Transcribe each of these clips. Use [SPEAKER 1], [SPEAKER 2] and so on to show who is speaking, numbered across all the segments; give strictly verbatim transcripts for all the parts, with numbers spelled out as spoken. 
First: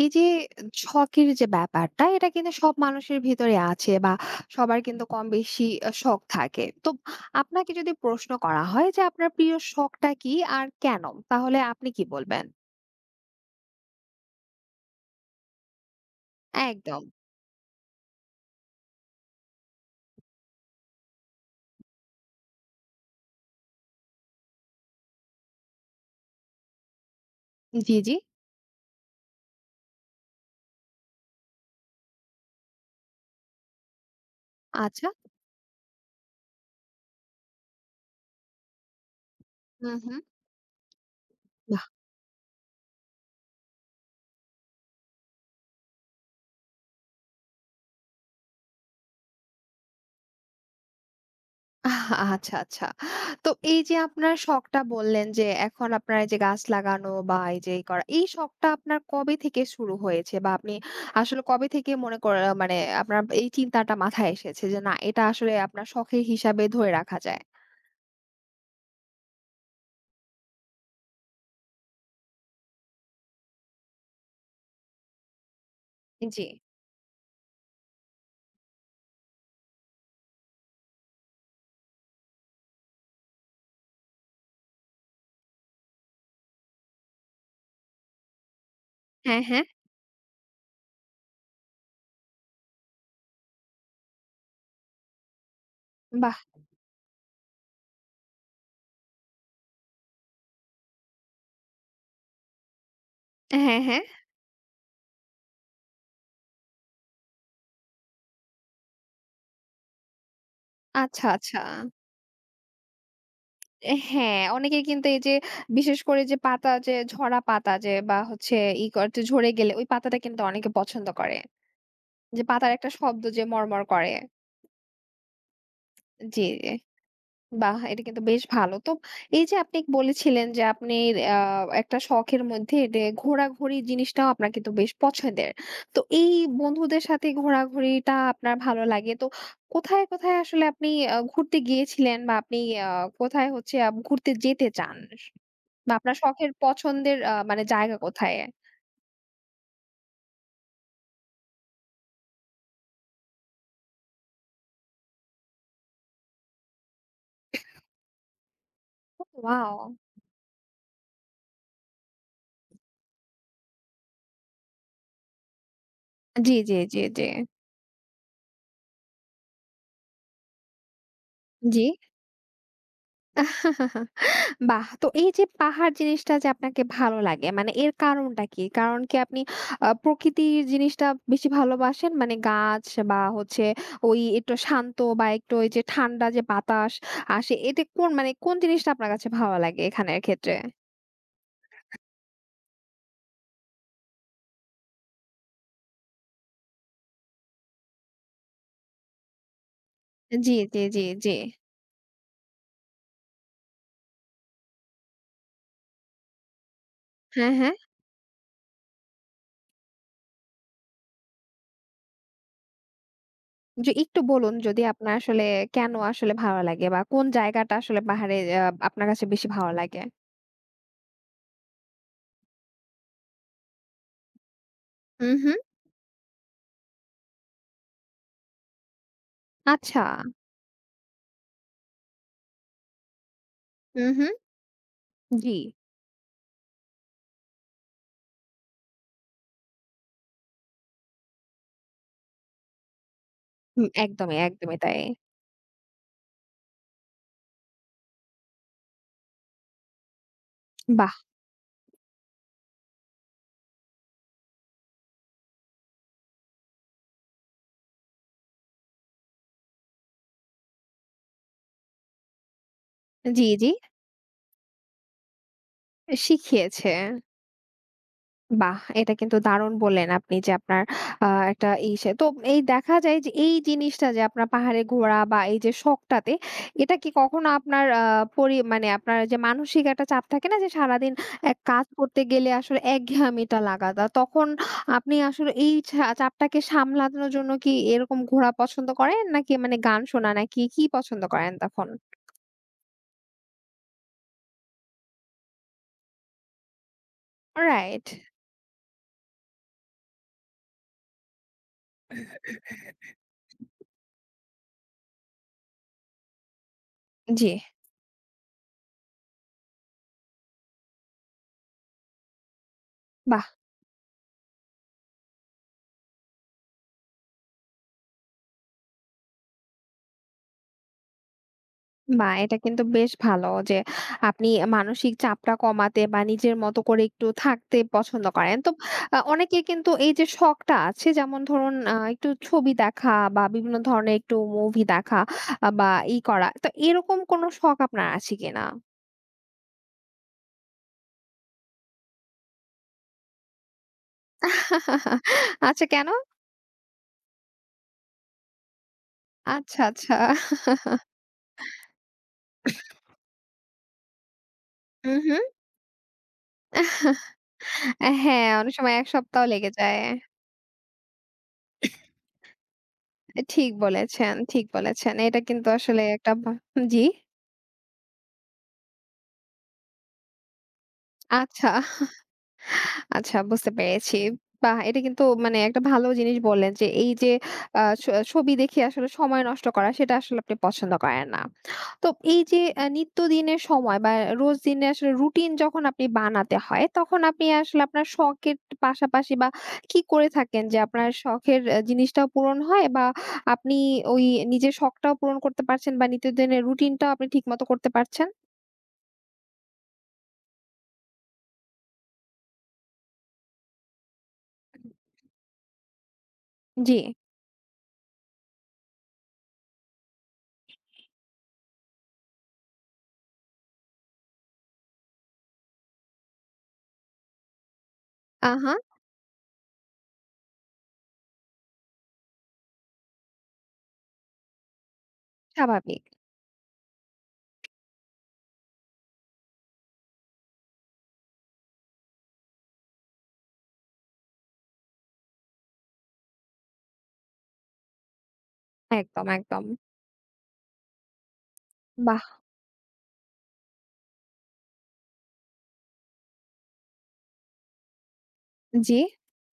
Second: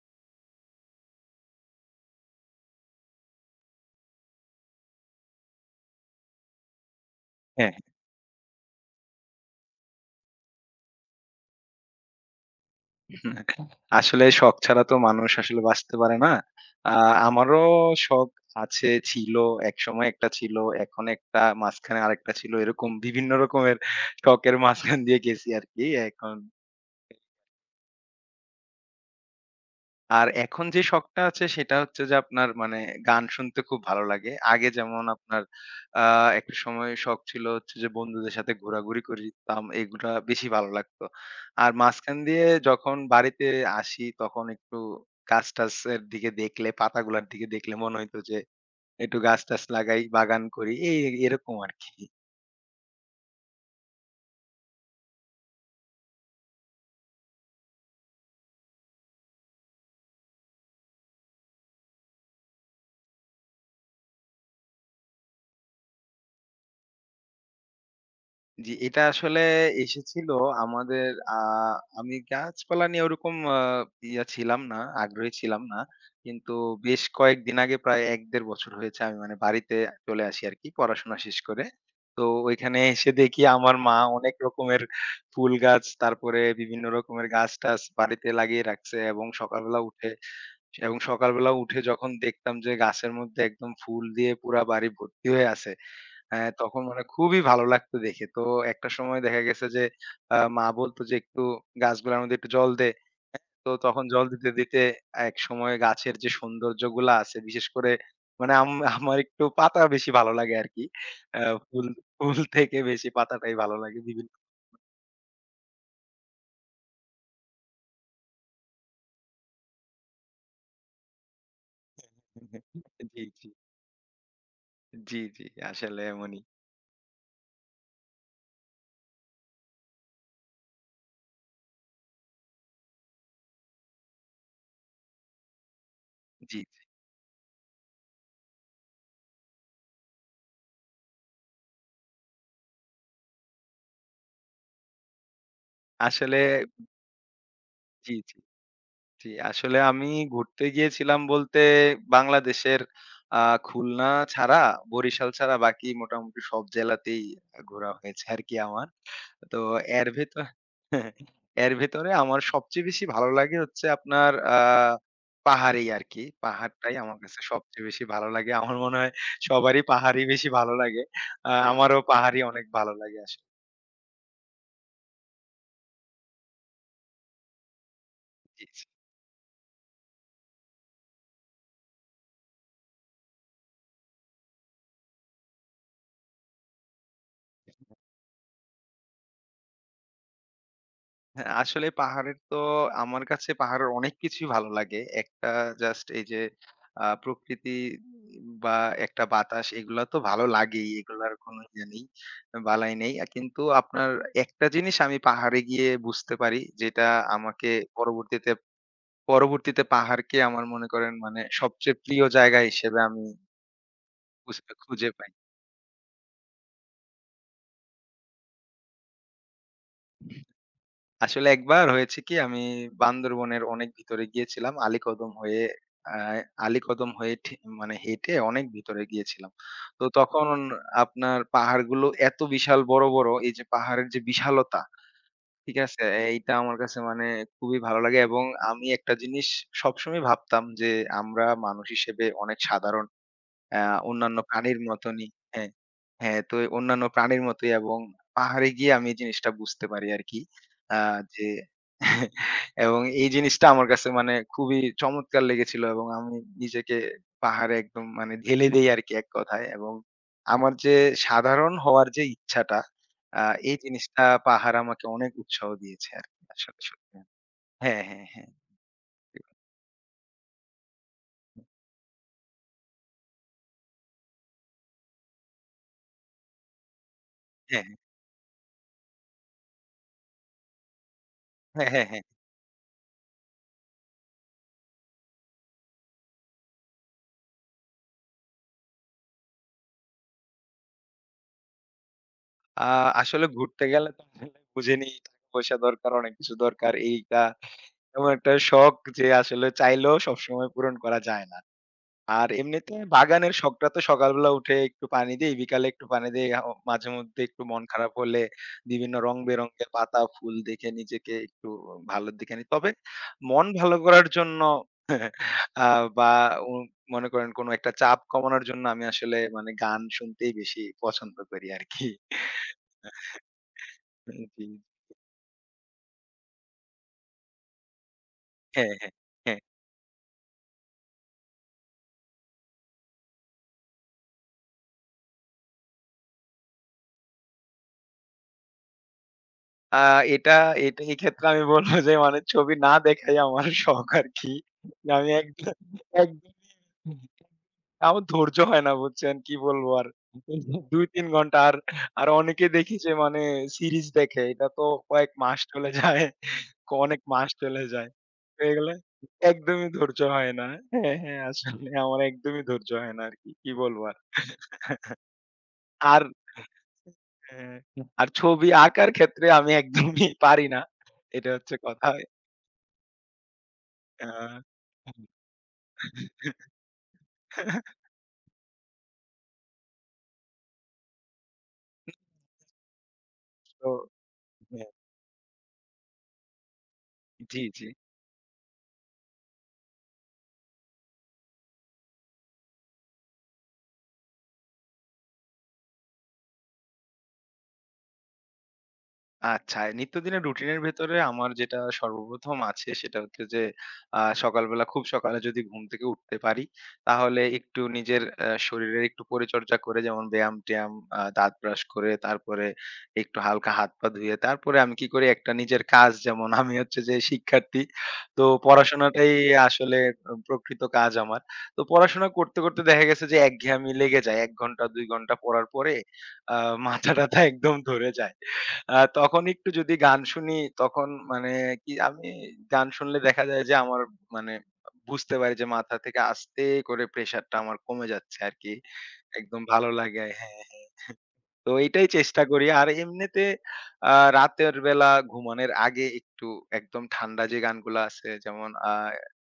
[SPEAKER 1] এই যে শখের যে ব্যাপারটা এটা কিন্তু সব মানুষের ভিতরে আছে বা সবার কিন্তু কম বেশি শখ থাকে। তো আপনাকে
[SPEAKER 2] হ্যাঁ,
[SPEAKER 1] যদি প্রশ্ন করা হয় যে আপনার প্রিয় শখটা কি আর কেন? তাহলে আপনি কি বলবেন?
[SPEAKER 2] হ্যাঁ। আসলে শখ ছাড়া তো মানুষ আসলে বাঁচতে পারে না। আ
[SPEAKER 1] একদম।
[SPEAKER 2] আমারও শখ আছে, ছিল, একসময় একটা ছিল, এখন একটা, মাঝখানে আরেকটা ছিল। এরকম বিভিন্ন রকমের শখের মাঝখান দিয়ে গেছি আরকি এখন।
[SPEAKER 1] জি, জি।
[SPEAKER 2] আর এখন যে শখটা আছে সেটা হচ্ছে যে আপনার মানে গান শুনতে খুব ভালো লাগে। আগে যেমন
[SPEAKER 1] আচ্ছা।
[SPEAKER 2] আপনার আ একটা সময় শখ ছিল হচ্ছে যে বন্ধুদের সাথে ঘোরাঘুরি করতাম,
[SPEAKER 1] হু,
[SPEAKER 2] এগুলা
[SPEAKER 1] হু।
[SPEAKER 2] বেশি ভালো লাগতো। আর মাঝখান দিয়ে যখন বাড়িতে আসি তখন একটু গাছ-টাছের দিকে দেখলে, পাতাগুলার দিকে দেখলে মনে হইতো যে একটু গাছ-টাছ লাগাই, বাগান করি এই এরকম আরকি।
[SPEAKER 1] আচ্ছা, আচ্ছা। তো এই যে আপনার শখটা বললেন যে এখন আপনার এই যে গাছ লাগানো বা এই যে এই করা, এই শখটা আপনার কবে থেকে শুরু হয়েছে? বা আপনি আসলে কবে থেকে মনে কর মানে আপনার এই চিন্তাটা মাথায় এসেছে যে না এটা আসলে আপনার শখের হিসাবে ধরে রাখা যায়?
[SPEAKER 2] জি, এটা আসলে এসেছিল আমাদের আ আমি গাছপালা নিয়ে ওরকম আ ইয়া ছিলাম না, আগ্রহী ছিলাম না।
[SPEAKER 1] জি।
[SPEAKER 2] কিন্তু বেশ কয়েকদিন আগে প্রায় এক থেকে দেড় বছর হয়েছে আমি মানে বাড়িতে চলে আসি আরকি পড়াশোনা শেষ করে। তো ওইখানে এসে দেখি আমার মা অনেক রকমের ফুল গাছ, তারপরে বিভিন্ন রকমের গাছ-টাছ বাড়িতে লাগিয়ে রাখছে এবং
[SPEAKER 1] হ্যাঁ, হ্যাঁ।
[SPEAKER 2] সকালবেলা উঠে এবং সকালবেলা উঠে যখন দেখতাম যে গাছের মধ্যে একদম ফুল দিয়ে পুরা বাড়ি ভর্তি হয়ে আছে।
[SPEAKER 1] বাহ!
[SPEAKER 2] হ্যাঁ, তখন মানে খুবই ভালো লাগতো দেখে। তো একটা সময় দেখা গেছে যে আ মা বলতো যে, "একটু গাছগুলার মধ্যে একটু জল দে।" তো
[SPEAKER 1] হ্যাঁ, হ্যাঁ।
[SPEAKER 2] তখন জল দিতে, দিতে একসময় গাছের যে সৌন্দর্যগুলা আছে বিশেষ করে মানে আম আমার একটু পাতা বেশি ভালো লাগে আরকি।
[SPEAKER 1] আচ্ছা,
[SPEAKER 2] আ
[SPEAKER 1] আচ্ছা।
[SPEAKER 2] ফুল ফুল থেকে বেশি পাতাটাই ভালো
[SPEAKER 1] এ
[SPEAKER 2] লাগে বিভিন্ন
[SPEAKER 1] হ্যাঁ, অনেকের কিন্তু এই যে বিশেষ করে যে পাতা যে ঝরা পাতা যে বা হচ্ছে ই করতে ঝরে গেলে ওই পাতাটা কিন্তু অনেকে পছন্দ করে। যে পাতার একটা শব্দ
[SPEAKER 2] জি,
[SPEAKER 1] যে
[SPEAKER 2] জি,
[SPEAKER 1] মড়মড় করে।
[SPEAKER 2] জি, জি, আসলে
[SPEAKER 1] জি,
[SPEAKER 2] এমনই।
[SPEAKER 1] জি। বাহ! এটা কিন্তু বেশ ভালো। তো এই যে আপনি বলেছিলেন যে আপনি আ একটা শখের মধ্যে এটে ঘোরাঘুরি জিনিসটাও আপনার কিন্তু বেশ পছন্দের। তো এই
[SPEAKER 2] জি, জি।
[SPEAKER 1] বন্ধুদের সাথে ঘোরাঘুরিটা আপনার ভালো লাগে। তো কোথায়, কোথায় আসলে আপনি আ ঘুরতে গিয়েছিলেন বা আপনি আ কোথায় হচ্ছে আপ ঘুরতে যেতে চান? বা আপনার
[SPEAKER 2] আসলে
[SPEAKER 1] শখের পছন্দের আ মানে জায়গা
[SPEAKER 2] জি, জি।
[SPEAKER 1] কোথায়?
[SPEAKER 2] জি, আসলে আমি ঘুরতে গিয়েছিলাম বলতে বাংলাদেশের আ খুলনা ছাড়া, বরিশাল ছাড়া বাকি মোটামুটি সব জেলাতেই ঘোরা হয়েছে আরকি আমার। তো
[SPEAKER 1] ওয়াও!
[SPEAKER 2] এর ভেতর এর ভেতরে আমার সবচেয়ে বেশি ভালো লাগে হচ্ছে আপনার আ পাহাড়েই আরকি।
[SPEAKER 1] জি, জি,
[SPEAKER 2] পাহাড়টাই
[SPEAKER 1] জি,
[SPEAKER 2] আমার
[SPEAKER 1] জি।
[SPEAKER 2] কাছে সবচেয়ে বেশি ভালো লাগে। আমার মনে হয় সবারই পাহাড়ই বেশি ভালো লাগে। আ হ্যাঁ।
[SPEAKER 1] জি?
[SPEAKER 2] আমারও পাহাড়ই অনেক ভালো লাগে আসলে।
[SPEAKER 1] বাহ! তো এই যে পাহাড় জিনিসটা যে আপনাকে ভালো লাগে মানে এর কারণটা কি?
[SPEAKER 2] জি, জি।
[SPEAKER 1] কারণ কি আপনি আ প্রকৃতির জিনিসটা বেশি ভালোবাসেন? মানে গাছ বা হচ্ছে ওই একটু শান্ত বা একটু ওই যে ঠান্ডা যে বাতাস আসে এতে কোন মানে কোন জিনিসটা আপনার কাছে ভালো লাগে এখানের ক্ষেত্রে?
[SPEAKER 2] হ্যাঁ, আসলে পাহাড়ের তো আমার কাছে পাহাড়ের অনেক কিছুই ভালো লাগে। একটা জাস্ট এই যে আ প্রকৃতি বা একটা বাতাস এগুলা তো ভালো
[SPEAKER 1] জি, জি,
[SPEAKER 2] লাগেই।
[SPEAKER 1] জি, জি।
[SPEAKER 2] এগুলার কোনো ইয়ে নেই, বালাই নেই। আ কিন্তু আপনার একটা জিনিস আমি পাহাড়ে গিয়ে বুঝতে পারি যেটা
[SPEAKER 1] হ্যাঁ,
[SPEAKER 2] আমাকে
[SPEAKER 1] হ্যাঁ।
[SPEAKER 2] পরবর্তীতে পরবর্তীতে পাহাড়কে আমার মনে করেন মানে সবচেয়ে প্রিয় জায়গা হিসেবে আমি
[SPEAKER 1] যে একটু বলুন
[SPEAKER 2] খুঁজে
[SPEAKER 1] যদি
[SPEAKER 2] খুঁজে
[SPEAKER 1] আপনার
[SPEAKER 2] পাই।
[SPEAKER 1] আসলে কেন আসলে ভালো লাগে বা কোন জায়গাটা আসলে পাহাড়ে আ আপনার কাছে বেশি ভালো লাগে?
[SPEAKER 2] আসলে একবার হয়েছে কি আমি বান্দরবনের অনেক ভিতরে গিয়েছিলাম। আলীকদম
[SPEAKER 1] হুম, হুম।
[SPEAKER 2] হয়ে আ আলীকদম হয়ে ঠে মানে হেঁটে অনেক ভিতরে গিয়েছিলাম।
[SPEAKER 1] আচ্ছা।
[SPEAKER 2] তো তখন আপনার পাহাড়গুলো এত বিশাল বড়, বড় এই যে পাহাড়ের
[SPEAKER 1] হুম,
[SPEAKER 2] যে
[SPEAKER 1] হুম।
[SPEAKER 2] বিশালতা,
[SPEAKER 1] জি।
[SPEAKER 2] ঠিক আছে? এইটা আমার কাছে মানে খুবই ভালো লাগে এবং আমি একটা জিনিস সবসময় ভাবতাম যে আমরা মানুষ হিসেবে অনেক সাধারণ আ
[SPEAKER 1] হুম, একদমই,
[SPEAKER 2] অন্যান্য
[SPEAKER 1] একদমই
[SPEAKER 2] প্রাণীর
[SPEAKER 1] তাই।
[SPEAKER 2] মতনই হ্যাঁ, হ্যাঁ, তো অন্যান্য প্রাণীর মতোই এবং পাহাড়ে গিয়ে আমি এই জিনিসটা বুঝতে পারি আরকি। আ
[SPEAKER 1] বাহ!
[SPEAKER 2] যে এবং এই জিনিসটা আমার কাছে মানে খুবই চমৎকার লেগেছিল এবং আমি নিজেকে পাহাড়ে একদম মানে ঢেলে দেই আরকি এক কথায় এবং আমার যে সাধারণ হওয়ার যে ইচ্ছাটা আ
[SPEAKER 1] জি, জি।
[SPEAKER 2] এই জিনিসটা পাহাড় আমাকে অনেক উৎসাহ দিয়েছে আরকি আসলে
[SPEAKER 1] শিখিয়েছে।
[SPEAKER 2] সত্যি। হ্যাঁ, হ্যাঁ, হ্যাঁ, হ্যাঁ,
[SPEAKER 1] বাহ! এটা কিন্তু দারুণ বললেন আপনি যে আপনার আ একটা ইসে তো এই দেখা যায় যে এই জিনিসটা যে আপনার পাহাড়ে ঘোরা বা এই যে শখটাতে এটা কি কখনো
[SPEAKER 2] হ্যাঁ,
[SPEAKER 1] আপনার
[SPEAKER 2] হ্যাঁ,
[SPEAKER 1] আ
[SPEAKER 2] হ্যাঁ।
[SPEAKER 1] পরি মানে আপনার যে মানসিক একটা চাপ থাকে না যে সারাদিন এক কাজ
[SPEAKER 2] হ্যাঁ, হ্যাঁ,
[SPEAKER 1] করতে গেলে আসলে একঘেয়ামিটা লাগাতা তখন আপনি আসলে এই ছা চাপটাকে সামলানোর জন্য কি এরকম ঘোরা পছন্দ করেন নাকি মানে গান শোনা নাকি কি পছন্দ করেন তখন?
[SPEAKER 2] আ আসলে ঘুরতে গেলে তো আসলে বুঝেনি টাকা-পয়সা দরকার, অনেক কিছু দরকার। এইটা
[SPEAKER 1] রাইট।
[SPEAKER 2] এমন একটা শখ যে আসলে চাইলেও সবসময় পূরণ করা যায় না। আর এমনিতে বাগানের শখটা তো সকালবেলা উঠে একটু পানি দেই, বিকালে একটু পানি দেই। আ মাঝেমধ্যে
[SPEAKER 1] জি,
[SPEAKER 2] একটু মন খারাপ হলে বিভিন্ন রং-বেরঙের পাতা, ফুল দেখে নিজেকে একটু ভালোর দিকে নিই। তবে
[SPEAKER 1] বাহ!
[SPEAKER 2] মন ভালো করার জন্য আ বা উ মনে করেন কোন একটা চাপ কমানোর জন্য আমি আসলে মানে গান শুনতেই বেশি পছন্দ করি আরকি।
[SPEAKER 1] বাহ! এটা কিন্তু বেশ ভালো যে আপনি
[SPEAKER 2] জি।
[SPEAKER 1] মানসিক চাপটা কমাতে বা নিজের মতো করে একটু থাকতে পছন্দ করেন। তো
[SPEAKER 2] হ্যাঁ, হ্যাঁ,
[SPEAKER 1] আ
[SPEAKER 2] হ্যাঁ।
[SPEAKER 1] অনেকের কিন্তু এই যে শখটা আছে যেমন ধরুন আ একটু ছবি দেখা বা বিভিন্ন ধরনের একটু মুভি দেখা আ বা ই করা। তো এরকম কোনো শখ আপনার আছে কিনা?
[SPEAKER 2] আ এটা এটা এক্ষেত্রে আমি বলব যে মানে ছবি না দেখাই আমার শখ আরকি। যে আমি একদম
[SPEAKER 1] আচ্ছা কেন?
[SPEAKER 2] একদমই আমার ধৈর্য হয় না বুঝছেন? কি
[SPEAKER 1] আচ্ছা,
[SPEAKER 2] বলবো আর?
[SPEAKER 1] আচ্ছা।
[SPEAKER 2] দুই তিন ঘন্টা আর, আর অনেকে দেখি যে মানে সিরিজ দেখে। এটা তো
[SPEAKER 1] হুম,
[SPEAKER 2] কয়েক
[SPEAKER 1] হুম।
[SPEAKER 2] মাস চলে যায়। অনেক মাস চলে যায়।
[SPEAKER 1] হ্যাঁ,
[SPEAKER 2] তো
[SPEAKER 1] অনেক
[SPEAKER 2] এগুলো
[SPEAKER 1] সময় এক সপ্তাহ লেগে
[SPEAKER 2] একদমই
[SPEAKER 1] যায়।
[SPEAKER 2] ধৈর্য হয় না। হ্যাঁ, হ্যাঁ আসলে আমার একদমই ধৈর্য হয় না আরকি। কি
[SPEAKER 1] ঠিক
[SPEAKER 2] কি বলবো আর?
[SPEAKER 1] বলেছেন, ঠিক বলেছেন। এটা কিন্তু আসলে
[SPEAKER 2] আর
[SPEAKER 1] একটা ভা জি?
[SPEAKER 2] হ্যাঁ, আর ছবি আঁকার ক্ষেত্রে আমি একদমই পারি না। এটা
[SPEAKER 1] আচ্ছা।
[SPEAKER 2] হচ্ছে কথা।
[SPEAKER 1] আচ্ছা বুঝতে পেরেছি।
[SPEAKER 2] আ
[SPEAKER 1] বাহ! এটা কিন্তু মানে একটা ভালো জিনিস বললেন যে এই যে আ ছ ছবি দেখে আসলে সময় নষ্ট করা সেটা আসলে আপনি পছন্দ করেন না। তো এই যে আ নিত্যদিনের
[SPEAKER 2] তো
[SPEAKER 1] সময় বা রোজ দিনে
[SPEAKER 2] হ্যাঁ,
[SPEAKER 1] আসলে রুটিন যখন আপনি বানাতে হয় তখন আপনি
[SPEAKER 2] জি,
[SPEAKER 1] আসলে
[SPEAKER 2] জি।
[SPEAKER 1] আপনার শখের পাশাপাশি বা কি করে থাকেন যে আপনার শখের আ জিনিসটাও পূরণ হয় বা আপনি ওই নিজের শখটাও পূরণ করতে পারছেন বা নিত্যদিনের রুটিনটাও আপনি ঠিকমতো করতে পারছেন?
[SPEAKER 2] আচ্ছা, নিত্যদিনের রুটিনের ভেতরে আমার যেটা সর্বপ্রথম আছে সেটা হচ্ছে যে, আ সকালবেলা খুব সকালে যদি ঘুম থেকে উঠতে পারি,
[SPEAKER 1] জি।
[SPEAKER 2] তাহলে একটু নিজের অ্যা শরীরের একটু পরিচর্যা করে যেমন ব্যায়াম-ট্যায়াম, আ দাঁত ব্রাশ করে তারপরে একটু হালকা হাত-পা ধুয়ে তারপরে আমি কি করি একটা নিজের কাজ যেমন আমি হচ্ছে যে শিক্ষার্থী। তো
[SPEAKER 1] আহা!
[SPEAKER 2] পড়াশোনাটাই আসলে আ প্রকৃত কাজ আমার। তো পড়াশোনা করতে, করতে দেখা গেছে যে একঘেয়েমি লেগে যায়। এক ঘন্টা দুই ঘন্টা পড়ার পরে
[SPEAKER 1] স্বাভাবিক।
[SPEAKER 2] আ মাথা-টাথা একদম ধরে যায়। আ তখন একটু যদি গান শুনি তখন মানে কি আমি গান শুনলে দেখা যায় যে আমার মানে বুঝতে পারি যে মাথা থেকে আস্তে করে প্রেশারটা আমার কমে যাচ্ছে আরকি।
[SPEAKER 1] একদম,
[SPEAKER 2] একদম
[SPEAKER 1] একদম।
[SPEAKER 2] ভালো লাগে হ্যাঁ, হ্যাঁ। তো এইটাই
[SPEAKER 1] বাহ!
[SPEAKER 2] চেষ্টা করি। আর এমনিতে আ রাতের বেলা ঘুমানোর আগে একটু একদম ঠান্ডা যে গানগুলা আছে যেমন আ
[SPEAKER 1] জি।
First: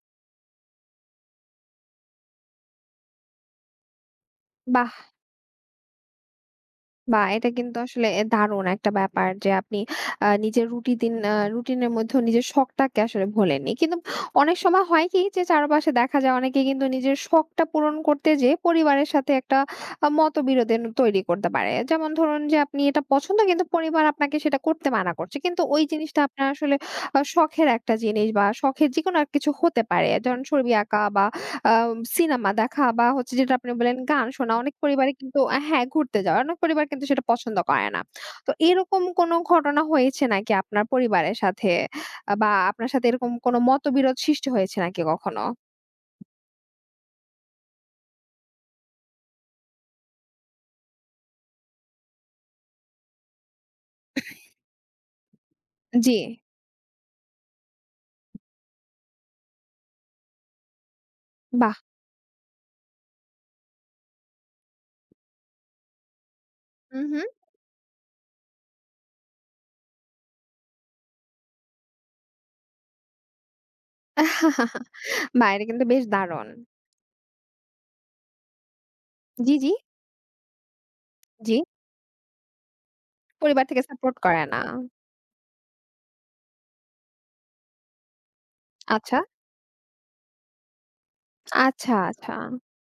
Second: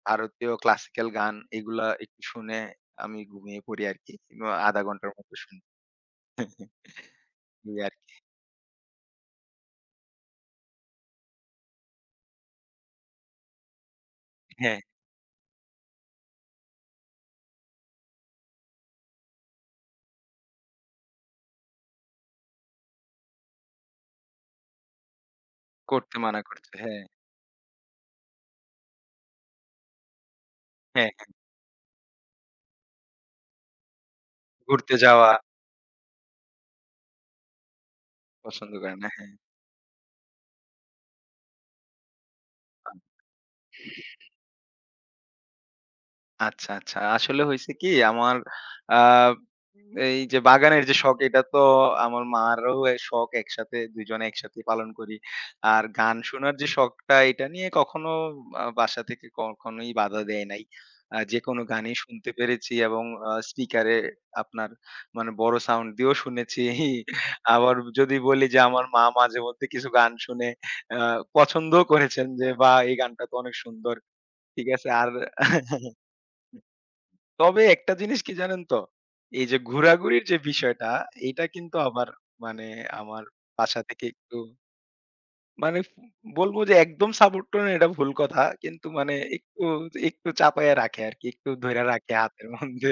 [SPEAKER 2] ভারতীয় ক্লাসিক্যাল গান এগুলা একটু শুনে আমি ঘুমিয়ে পড়ি আরকি। কিংবা শূন্য দশমিক পাঁচ
[SPEAKER 1] বাহ!
[SPEAKER 2] ঘন্টার মতো শুনি
[SPEAKER 1] বাহ! এটা কিন্তু
[SPEAKER 2] এই
[SPEAKER 1] আসলে
[SPEAKER 2] আরকি।
[SPEAKER 1] এ দারুণ একটা ব্যাপার যে আপনি আ নিজের রুটি দিন আ রুটিনের মধ্যেও নিজের শখটাকে আসলে ভোলেননি। কিন্তু অনেক
[SPEAKER 2] হ্যাঁ,
[SPEAKER 1] সময় হয় কি যে চারপাশে দেখা যায় অনেকে কিন্তু নিজের শখটা পূরণ করতে যেয়ে পরিবারের সাথে একটা আ মতবিরোধের তৈরি করতে পারে। যেমন ধরুন যে আপনি এটা পছন্দ কিন্তু পরিবার আপনাকে সেটা করতে মানা করছে। কিন্তু ওই
[SPEAKER 2] করতে
[SPEAKER 1] জিনিসটা
[SPEAKER 2] মানা
[SPEAKER 1] আপনার
[SPEAKER 2] করছে।
[SPEAKER 1] আসলে
[SPEAKER 2] হ্যাঁ,
[SPEAKER 1] আ শখের একটা জিনিস বা শখের যেকোনো কিছু হতে পারে। যেমন ছবি আঁকা
[SPEAKER 2] হ্যাঁ,
[SPEAKER 1] বা
[SPEAKER 2] হ্যাঁ।
[SPEAKER 1] আ সিনেমা দেখা বা হচ্ছে যেটা আপনি বললেন গান শোনা। অনেক
[SPEAKER 2] ঘুরতে
[SPEAKER 1] পরিবারে
[SPEAKER 2] যাওয়া
[SPEAKER 1] কিন্তু আ হ্যাঁ, ঘুরতে যাওয়া। অনেক পরিবার কিন্তু সেটা পছন্দ করে না। তো
[SPEAKER 2] পছন্দ করে
[SPEAKER 1] এরকম
[SPEAKER 2] না। হ্যাঁ।
[SPEAKER 1] কোনো ঘটনা হয়েছে নাকি আপনার পরিবারের সাথে আ বা আপনার সাথে এরকম কোনো মতবিরোধ সৃষ্টি হয়েছে নাকি কখনো?
[SPEAKER 2] আচ্ছা, আচ্ছা। আসলে হইছে কি আমার আব এই যে বাগানের যে শখ এটা তো আমার মারও এ শখ একসাথে দুই জনে একসাথে পালন করি। আর
[SPEAKER 1] জি,
[SPEAKER 2] গান শোনার যে শখটা এটা নিয়ে কখনো আ বাসা থেকে কখনোই বাধা দেয় নাই। আ যেকোনো
[SPEAKER 1] বাহ!
[SPEAKER 2] গানই শুনতে পেরেছি এবং আ স্পিকারে আপনার মানে বড় সাউন্ড দিয়েও শুনেছি।
[SPEAKER 1] হুম, হুম।
[SPEAKER 2] আবার যদি বলি যে আমার মা মাঝেমধ্যে কিছু গান শুনে আ পছন্দও করেছেন যে, "বাহ! এই গানটা তো অনেক সুন্দর।" ঠিক আছে। আর
[SPEAKER 1] বাহ! এটা কিন্তু বেশ দারুণ।
[SPEAKER 2] তবে একটা জিনিস কি জানেন তো? এই
[SPEAKER 1] জি,
[SPEAKER 2] যে
[SPEAKER 1] জি,
[SPEAKER 2] ঘোরাঘুরির যে বিষয়টা, এইটা
[SPEAKER 1] জি।
[SPEAKER 2] কিন্তু আবার মানে আমার
[SPEAKER 1] পরিবার
[SPEAKER 2] বাসা
[SPEAKER 1] থেকে
[SPEAKER 2] থেকে
[SPEAKER 1] সাপোর্ট
[SPEAKER 2] একটু
[SPEAKER 1] করে না।
[SPEAKER 2] মানে বলব যে একদম সাপোর্ট করেন এটা ভুল কথা। কিন্তু মানে
[SPEAKER 1] আচ্ছা,
[SPEAKER 2] একটু, একটু চাপায়া রাখে আরকি। একটু ধইরা
[SPEAKER 1] আচ্ছা,
[SPEAKER 2] রাখে
[SPEAKER 1] আচ্ছা।
[SPEAKER 2] হাতের মধ্যে।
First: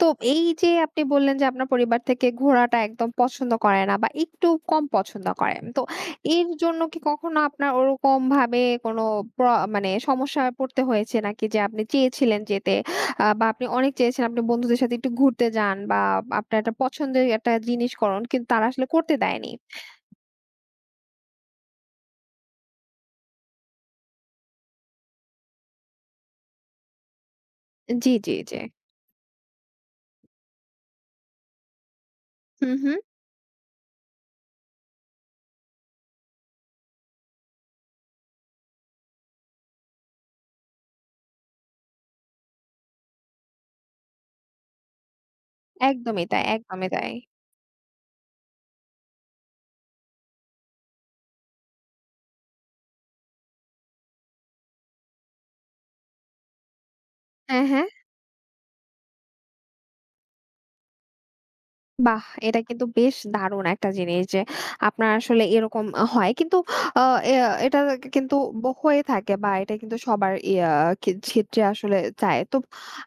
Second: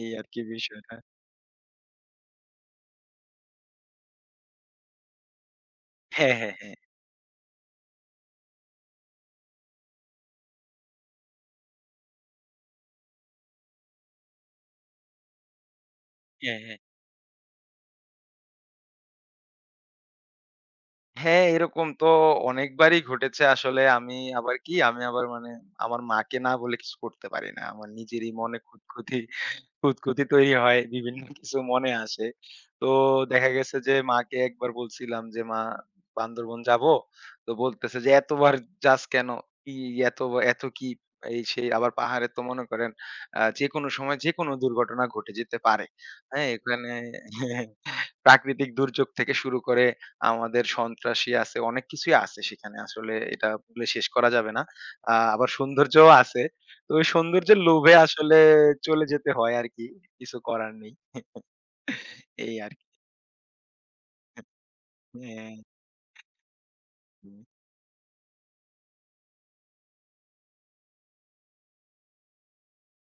[SPEAKER 1] তো
[SPEAKER 2] আরকি
[SPEAKER 1] এই যে
[SPEAKER 2] বিষয়টা।
[SPEAKER 1] আপনি বললেন যে আপনার পরিবার থেকে ঘোরাটা একদম পছন্দ করে না বা একটু কম পছন্দ করেন। তো
[SPEAKER 2] হ্যাঁ,
[SPEAKER 1] এর
[SPEAKER 2] হ্যাঁ, হ্যাঁ।
[SPEAKER 1] জন্য কি কখনো আপনার ওরকম ভাবে কোনো প্র মানে সমস্যায় পড়তে হয়েছে নাকি যে আপনি চেয়েছিলেন যেতে আ বা আপনি অনেক চেয়েছেন আপনি বন্ধুদের সাথে একটু ঘুরতে যান বা আপনার
[SPEAKER 2] হ্যাঁ,
[SPEAKER 1] একটা
[SPEAKER 2] হ্যাঁ।
[SPEAKER 1] পছন্দের একটা জিনিস করুন কিন্তু তারা আসলে করতে দেয়নি?
[SPEAKER 2] হ্যাঁ, এরকম তো অনেকবারই ঘটেছে আসলে। আমি আবার কি, আমি আবার মানে আমার মাকে না বলে কিছু করতে পারি না। আমার
[SPEAKER 1] জি,
[SPEAKER 2] নিজেরই
[SPEAKER 1] জি, জি।
[SPEAKER 2] মনে খুঁতখুঁতি খুঁতখুঁতি তৈরি হয়। বিভিন্ন কিছু মনে আসে।
[SPEAKER 1] হুম,
[SPEAKER 2] তো
[SPEAKER 1] হুম।
[SPEAKER 2] দেখা গেছে যে মাকে একবার বলছিলাম যে, "মা, বান্দরবন যাবো।" তো বলতেছে যে, "এতবার যাস কেন? কি এত এত কি?" এই সেই। আবার পাহাড়ে তো মনে করেন আ যেকোনো সময় যেকোনো দুর্ঘটনা ঘটে যেতে পারে।
[SPEAKER 1] একদমই তাই,
[SPEAKER 2] হ্যাঁ,
[SPEAKER 1] একদমই
[SPEAKER 2] এখানে
[SPEAKER 1] তাই।
[SPEAKER 2] প্রাকৃতিক দুর্যোগ থেকে শুরু করে আমাদের সন্ত্রাসী আছে, অনেক কিছুই আছে সেখানে। আসলে এটা বলে শেষ করা যাবে না। আ আবার সৌন্দর্যও আছে। তো ওই সৌন্দর্যের
[SPEAKER 1] হ্যাঁ, হ্যাঁ।
[SPEAKER 2] লোভে আসলে চলে যেতে হয় আরকি। কিছু করার নেই।
[SPEAKER 1] বাহ!
[SPEAKER 2] এই
[SPEAKER 1] এটা কিন্তু
[SPEAKER 2] আরকি।
[SPEAKER 1] বেশ দারুণ একটা জিনিস যে আপনার আসলে
[SPEAKER 2] হ্যাঁ,
[SPEAKER 1] এরকম হয়। কিন্তু আ এ
[SPEAKER 2] হুম।
[SPEAKER 1] এটা কিন্তু ব হয়ে থাকে বা এটা কিন্তু সবার ইয়া খে ক্ষেত্রে আসলে চায়। তো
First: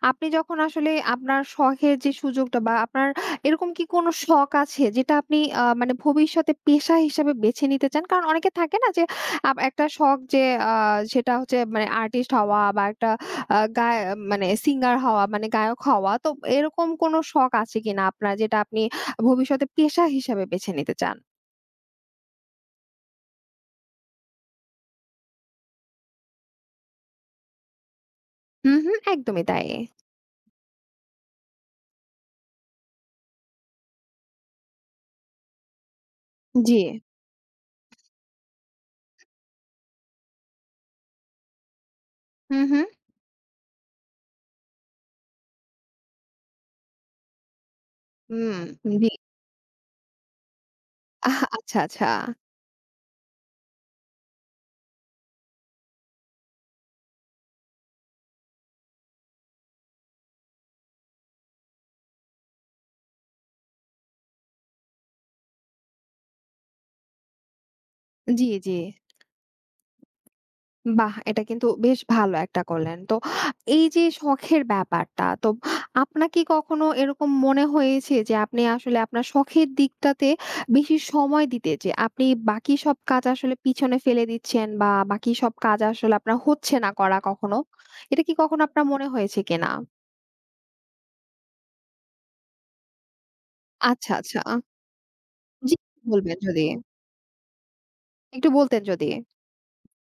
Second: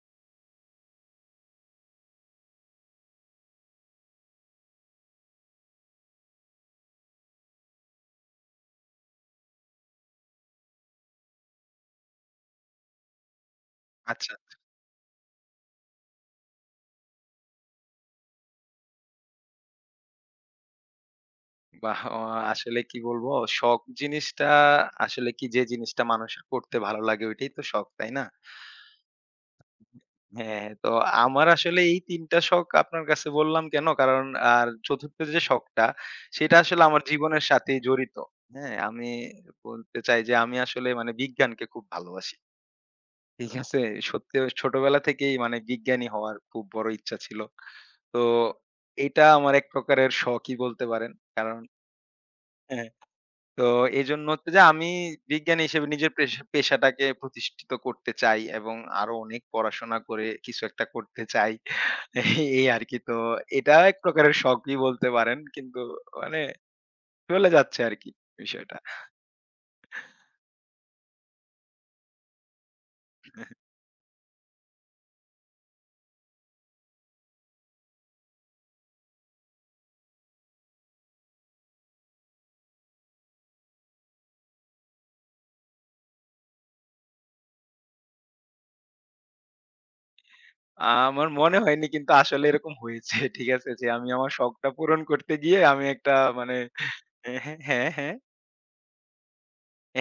[SPEAKER 1] আপনি যখন আসলে আপনার শখের যে সুযোগটা বা আপনার এরকম কি কোনো শখ আছে যেটা আপনি আ মানে ভবিষ্যতে পেশা হিসেবে বেছে নিতে চান? কারণ অনেকে থাকে না যে আব একটা শখ যে আ সেটা হচ্ছে মানে আর্টিস্ট হওয়া বা একটা আ গায়
[SPEAKER 2] আচ্ছা।
[SPEAKER 1] মানে সিঙ্গার হওয়া মানে গায়ক হওয়া। তো এরকম কোনো শখ আছে কিনা আপনার যেটা আপনি ভবিষ্যতে পেশা হিসাবে বেছে নিতে চান?
[SPEAKER 2] বাহ! অ আসলে কি বলবো? শখ জিনিসটা আসলে কি যে জিনিসটা মানুষের করতে ভালো লাগে ওইটাই তো শখ, তাই না?
[SPEAKER 1] হুম, হুম, একদমই তাই।
[SPEAKER 2] হ্যাঁ, হ্যাঁ। তো আমার আসলে এই তিন টা শখ আপনার কাছে বললাম কেন? কারণ আর ৪র্থ যে শখটা সেটা
[SPEAKER 1] জি।
[SPEAKER 2] আসলে আমার জীবনের সাথেই জড়িত। হ্যাঁ? আমি বলতে চাই যে আমি আসলে মানে বিজ্ঞানকে খুব ভালোবাসি।
[SPEAKER 1] হুম, হুম।
[SPEAKER 2] ঠিক আছে? সত্যি ছোটবেলা থেকেই মানে বিজ্ঞানী হওয়ার খুব বড় ইচ্ছা ছিল। তো
[SPEAKER 1] হুম, জি।
[SPEAKER 2] এটা আমার এক প্রকারের শখই বলতে পারেন।
[SPEAKER 1] আহ,
[SPEAKER 2] কারণ
[SPEAKER 1] আচ্ছা, আচ্ছা।
[SPEAKER 2] তো এজন্য হচ্ছে যে আমি বিজ্ঞানী হিসেবে নিজের পেশা পেশাটাকে প্রতিষ্ঠিত করতে চাই এবং আরো অনেক পড়াশোনা করে কিছু একটা করতে চাই। এই আরকি। তো এটা এক প্রকারের শখই বলতে পারেন। কিন্তু মানে চলে যাচ্ছে আরকি
[SPEAKER 1] জি, জি।
[SPEAKER 2] বিষয়টা।
[SPEAKER 1] বাহ! এটা কিন্তু বেশ ভালো একটা করলেন। তো এই যে শখের ব্যাপারটা, তো আপনার কি কখনো এরকম মনে হয়েছে যে আপনি আসলে আপনার শখের দিকটাতে বেশি সময় দিতে যে আপনি বাকি সব কাজ আসলে পিছনে ফেলে দিচ্ছেন বা বাকি সব কাজ আসলে আপনার হচ্ছে না করা কখনো? এটা কি কখনো আপনার মনে হয়েছে কিনা?
[SPEAKER 2] আমার মনে হয়নি কিন্তু আসলে এরকম হয়েছে। ঠিক আছে? যে আমি
[SPEAKER 1] আচ্ছা,
[SPEAKER 2] আমার
[SPEAKER 1] আচ্ছা।
[SPEAKER 2] শখটা পূরণ করতে গিয়ে
[SPEAKER 1] জি,
[SPEAKER 2] আমি একটা
[SPEAKER 1] বলবেন
[SPEAKER 2] মানে
[SPEAKER 1] যদি।
[SPEAKER 2] হ্যাঁ, হ্যাঁ, হ্যাঁ,
[SPEAKER 1] একটু বলতেন যদি।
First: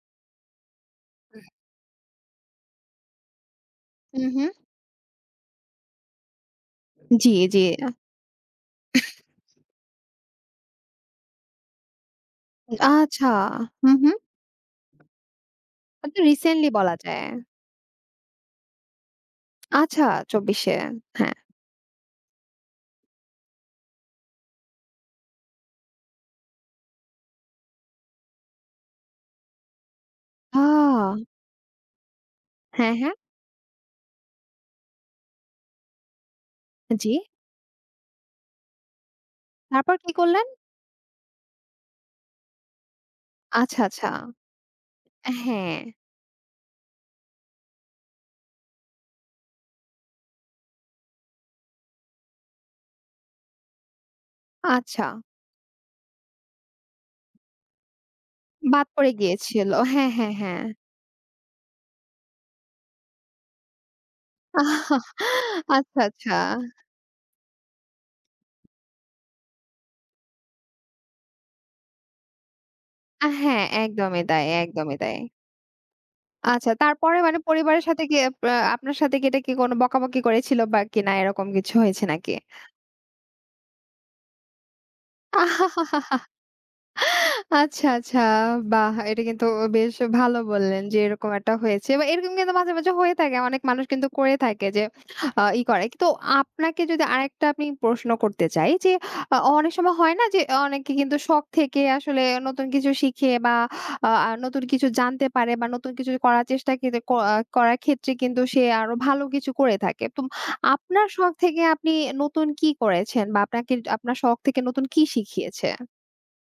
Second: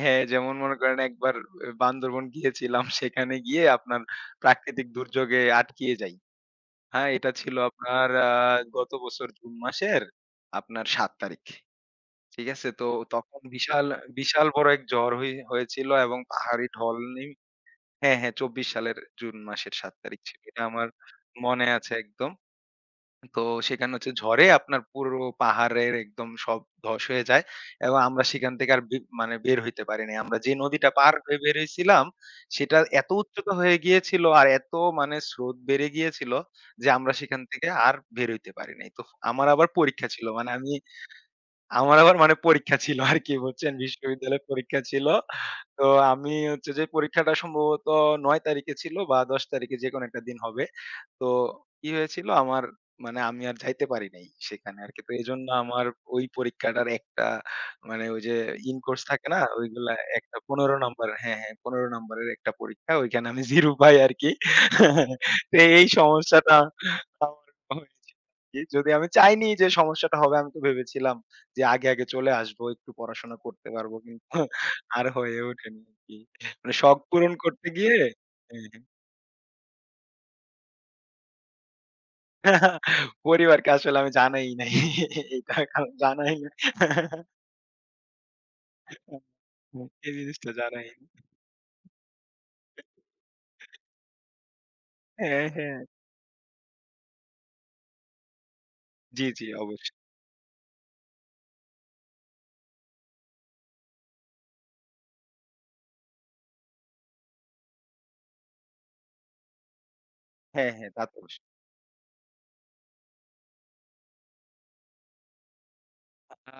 [SPEAKER 2] হ্যাঁ, যেমন মনে করেন একবার বান্দরবন গিয়েছিলাম। সেখানে গিয়ে আপনার
[SPEAKER 1] হু, হু।
[SPEAKER 2] প্রাকৃতিক দুর্যোগে আটকিয়ে যাই। হ্যাঁ, এটা
[SPEAKER 1] জি,
[SPEAKER 2] ছিল
[SPEAKER 1] জি। আ
[SPEAKER 2] আপনার আ গত বছর জুন মাসের আপনার সাত তারিখ। ঠিক আছে? তো
[SPEAKER 1] আচ্ছা।
[SPEAKER 2] তখন বিশাল,
[SPEAKER 1] হু, হু।
[SPEAKER 2] বিশাল বড় এক ঝড় হই হয়েছিল এবং
[SPEAKER 1] এটা
[SPEAKER 2] পাহাড়ি
[SPEAKER 1] রিসেন্টলি বলা
[SPEAKER 2] ঢল
[SPEAKER 1] যায়।
[SPEAKER 2] নেই হ্যাঁ, হ্যাঁ, চব্বিশ সালের জুন মাসের সাত
[SPEAKER 1] আচ্ছা,
[SPEAKER 2] তারিখ ছিল। এটা
[SPEAKER 1] চব্বিশ এ।
[SPEAKER 2] আমার
[SPEAKER 1] হ্যাঁ।
[SPEAKER 2] মনে আছে একদম। তো সেখানে হচ্ছে ঝড়ে আপনার পুরো পাহাড়ের একদম সব ধস হয়ে যায় এবং আমরা সেখান থেকে আর বে- মানে বের হইতে পারিনি আমরা যে
[SPEAKER 1] আ
[SPEAKER 2] নদীটা পার হয়ে বের হয়েছিলাম সেটা
[SPEAKER 1] হ্যাঁ,
[SPEAKER 2] এত
[SPEAKER 1] হ্যাঁ।
[SPEAKER 2] উচ্চতা হয়ে গিয়েছিল আর এত মানে স্রোত বেড়ে গিয়েছিল যে
[SPEAKER 1] জি।
[SPEAKER 2] আমরা সেখান থেকে আর বের হইতে পারি নাই তো আমার আবার
[SPEAKER 1] তারপর
[SPEAKER 2] পরীক্ষা
[SPEAKER 1] কি
[SPEAKER 2] ছিল
[SPEAKER 1] করলেন?
[SPEAKER 2] মানে আমি আমার আবার মানে পরীক্ষা ছিল আরকি বুঝছেন?
[SPEAKER 1] আচ্ছা, আচ্ছা।
[SPEAKER 2] বিশ্ববিদ্যালয়ের পরীক্ষা ছিল।
[SPEAKER 1] হ্যাঁ,
[SPEAKER 2] তো আমি হচ্ছে যে পরীক্ষাটা সম্ভবত নয় তারিখে ছিল বা দশ তারিখে যেকোনো একটা দিন হবে। তো কি হয়েছিল আমার মানে আমি আর যাইতে পারি নাই সেখানে আরকি।
[SPEAKER 1] আচ্ছা।
[SPEAKER 2] তো এজন্য আমার ওই পরীক্ষাটার একটা মানে ওই যে ইন
[SPEAKER 1] বাদ
[SPEAKER 2] কোর্স
[SPEAKER 1] পড়ে
[SPEAKER 2] থাকে না?
[SPEAKER 1] গিয়েছিল।
[SPEAKER 2] ওইগুলা
[SPEAKER 1] হ্যাঁ, হ্যাঁ,
[SPEAKER 2] একটা
[SPEAKER 1] হ্যাঁ।
[SPEAKER 2] পনেরো নাম্বার হ্যাঁ, হ্যাঁ পনেরো নাম্বারের একটা পরীক্ষা ওইখানে আমি শূন্য পাই আরকি। তো এই
[SPEAKER 1] আচ্ছা, আচ্ছা।
[SPEAKER 2] সমস্যাটা আমার হয়েছিল আরকি। যদি আমি চাইনি যে সমস্যাটা হবে আমি তো ভেবেছিলাম যে আগে, আগে চলে আসবো, একটু
[SPEAKER 1] আ
[SPEAKER 2] পড়াশোনা
[SPEAKER 1] হ্যাঁ,
[SPEAKER 2] করতে পারবো
[SPEAKER 1] একদমই
[SPEAKER 2] কিন্তু
[SPEAKER 1] তাই, একদমই
[SPEAKER 2] আর
[SPEAKER 1] তাই।
[SPEAKER 2] হয়ে ওঠেনি আরকি।
[SPEAKER 1] আচ্ছা,
[SPEAKER 2] মানে শখ
[SPEAKER 1] তারপরে
[SPEAKER 2] পূরণ
[SPEAKER 1] মানে
[SPEAKER 2] করতে
[SPEAKER 1] পরিবারের
[SPEAKER 2] গিয়ে
[SPEAKER 1] সাথে কি আপ
[SPEAKER 2] হ্যাঁ,
[SPEAKER 1] আপনার সাথে কি এটা কি কোনো বকাবকি করেছিল বা কিনা এরকম কিছু হয়েছে নাকি?
[SPEAKER 2] হ্যাঁ। পরিবারকে আসলে আমি জানাই নাই। এটা কারণ জানাই না।
[SPEAKER 1] আচ্ছা, আচ্ছা। বাহ! এটা কিন্তু বেশ
[SPEAKER 2] এই
[SPEAKER 1] ভালো
[SPEAKER 2] জিনিসটা
[SPEAKER 1] বললেন
[SPEAKER 2] জানাই
[SPEAKER 1] যে
[SPEAKER 2] নি।
[SPEAKER 1] এরকম একটা হয়েছে বা এরকম কিন্তু মাঝে, মাঝে হয়ে থাকে। অনেক মানুষ কিন্তু করে থাকে যে আ
[SPEAKER 2] হ্যাঁ,
[SPEAKER 1] ই
[SPEAKER 2] হ্যাঁ।
[SPEAKER 1] করে। তো আপনাকে যদি আরেকটা আমি প্রশ্ন করতে চাই যে
[SPEAKER 2] জি,
[SPEAKER 1] আ
[SPEAKER 2] জি
[SPEAKER 1] অনেক
[SPEAKER 2] অবশ্যই।
[SPEAKER 1] সময় হয় না যে অনেকে কিন্তু শখ থেকে আসলে নতুন কিছু শিখে বা আ আ নতুন কিছু জানতে পারে বা নতুন কিছু করার চেষ্টা কিন্তু ক আহ, করার ক্ষেত্রে কিন্তু সে আরো ভালো কিছু করে থাকে। তো
[SPEAKER 2] হ্যাঁ, হ্যাঁ তা
[SPEAKER 1] আপনার
[SPEAKER 2] তো
[SPEAKER 1] শখ
[SPEAKER 2] অবশ্যই।
[SPEAKER 1] থেকে আপনি নতুন কি করেছেন বা আপনাকে আপনার শখ থেকে নতুন কি শিখিয়েছে?
[SPEAKER 2] আ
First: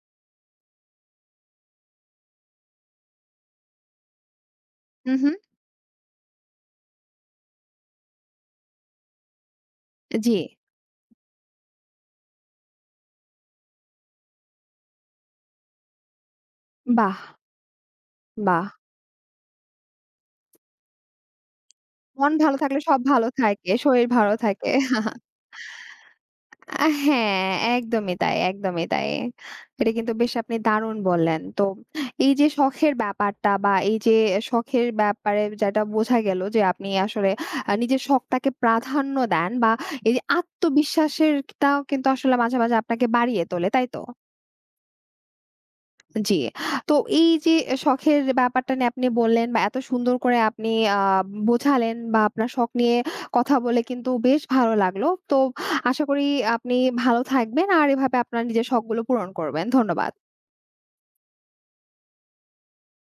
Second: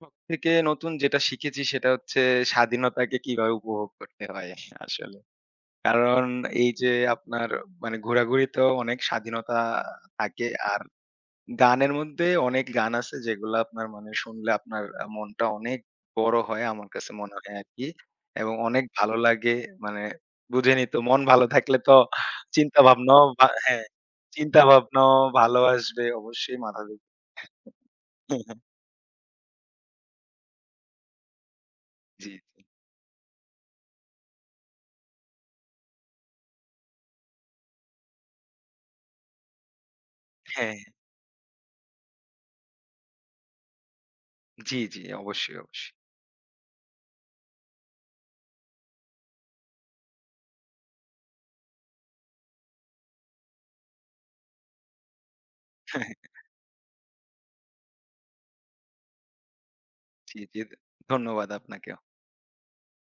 [SPEAKER 2] সব থেকে নতুন যেটা শিখেছি সেটা হচ্ছে স্বাধীনতাকে কিভাবে উপভোগ করতে হয়
[SPEAKER 1] হু,
[SPEAKER 2] আসলে।
[SPEAKER 1] হু।
[SPEAKER 2] কারণ এই যে আপনার মানে ঘোরাঘুরিতেও অনেক স্বাধীনতা
[SPEAKER 1] জি।
[SPEAKER 2] থাকে আর গানের মধ্যে অনেক গান আছে যেগুলা আপনার মানে শুনলে আপনার আ মনটা অনেক বড় হয় আমার কাছে
[SPEAKER 1] বাহ!
[SPEAKER 2] মনে হয় আরকি। এবং
[SPEAKER 1] বাহ!
[SPEAKER 2] অনেক ভালো লাগে মানে বুঝেনই তো মন ভালো থাকলে তো
[SPEAKER 1] মন ভালো থাকলে
[SPEAKER 2] চিন্তা
[SPEAKER 1] সব
[SPEAKER 2] ভাবনাও
[SPEAKER 1] ভালো
[SPEAKER 2] ভা
[SPEAKER 1] থাকে,
[SPEAKER 2] হ্যাঁ,
[SPEAKER 1] শরীর ভালো
[SPEAKER 2] চিন্তা
[SPEAKER 1] থাকে।
[SPEAKER 2] ভাবনাও ভালো আসবে অবশ্যই মাথা
[SPEAKER 1] আ
[SPEAKER 2] থেকে
[SPEAKER 1] হ্যাঁ, একদমই তাই, একদমই তাই। এটা কিন্তু বেশ আপনি দারুণ বললেন। তো এই
[SPEAKER 2] জি,
[SPEAKER 1] যে
[SPEAKER 2] জি।
[SPEAKER 1] শখের ব্যাপারটা বা এই যে শখের ব্যাপারে যেটা বোঝা গেল যে আপনি আসলে আ নিজের শখটাকে প্রাধান্য দেন বা এই যে
[SPEAKER 2] হ্যাঁ, হ্যাঁ।
[SPEAKER 1] আত্মবিশ্বাসেরটাও কিন্তু আসলে মাঝে, মাঝে আপনাকে বাড়িয়ে তোলে, তাই তো?
[SPEAKER 2] জি, জি। অবশ্যই, অবশ্যই।
[SPEAKER 1] জি। তো এই যে শখের ব্যাপারটা নিয়ে আপনি বললেন বা এত সুন্দর করে আপনি আ বোঝালেন বা আপনার শখ নিয়ে কথা বলে কিন্তু বেশ ভালো লাগলো। তো আশা করি আপনি ভালো থাকবেন আর এভাবে আপনার নিজের শখগুলো পূরণ করবেন। ধন্যবাদ।
[SPEAKER 2] জি, জি। ধন্যবাদ আপনাকে।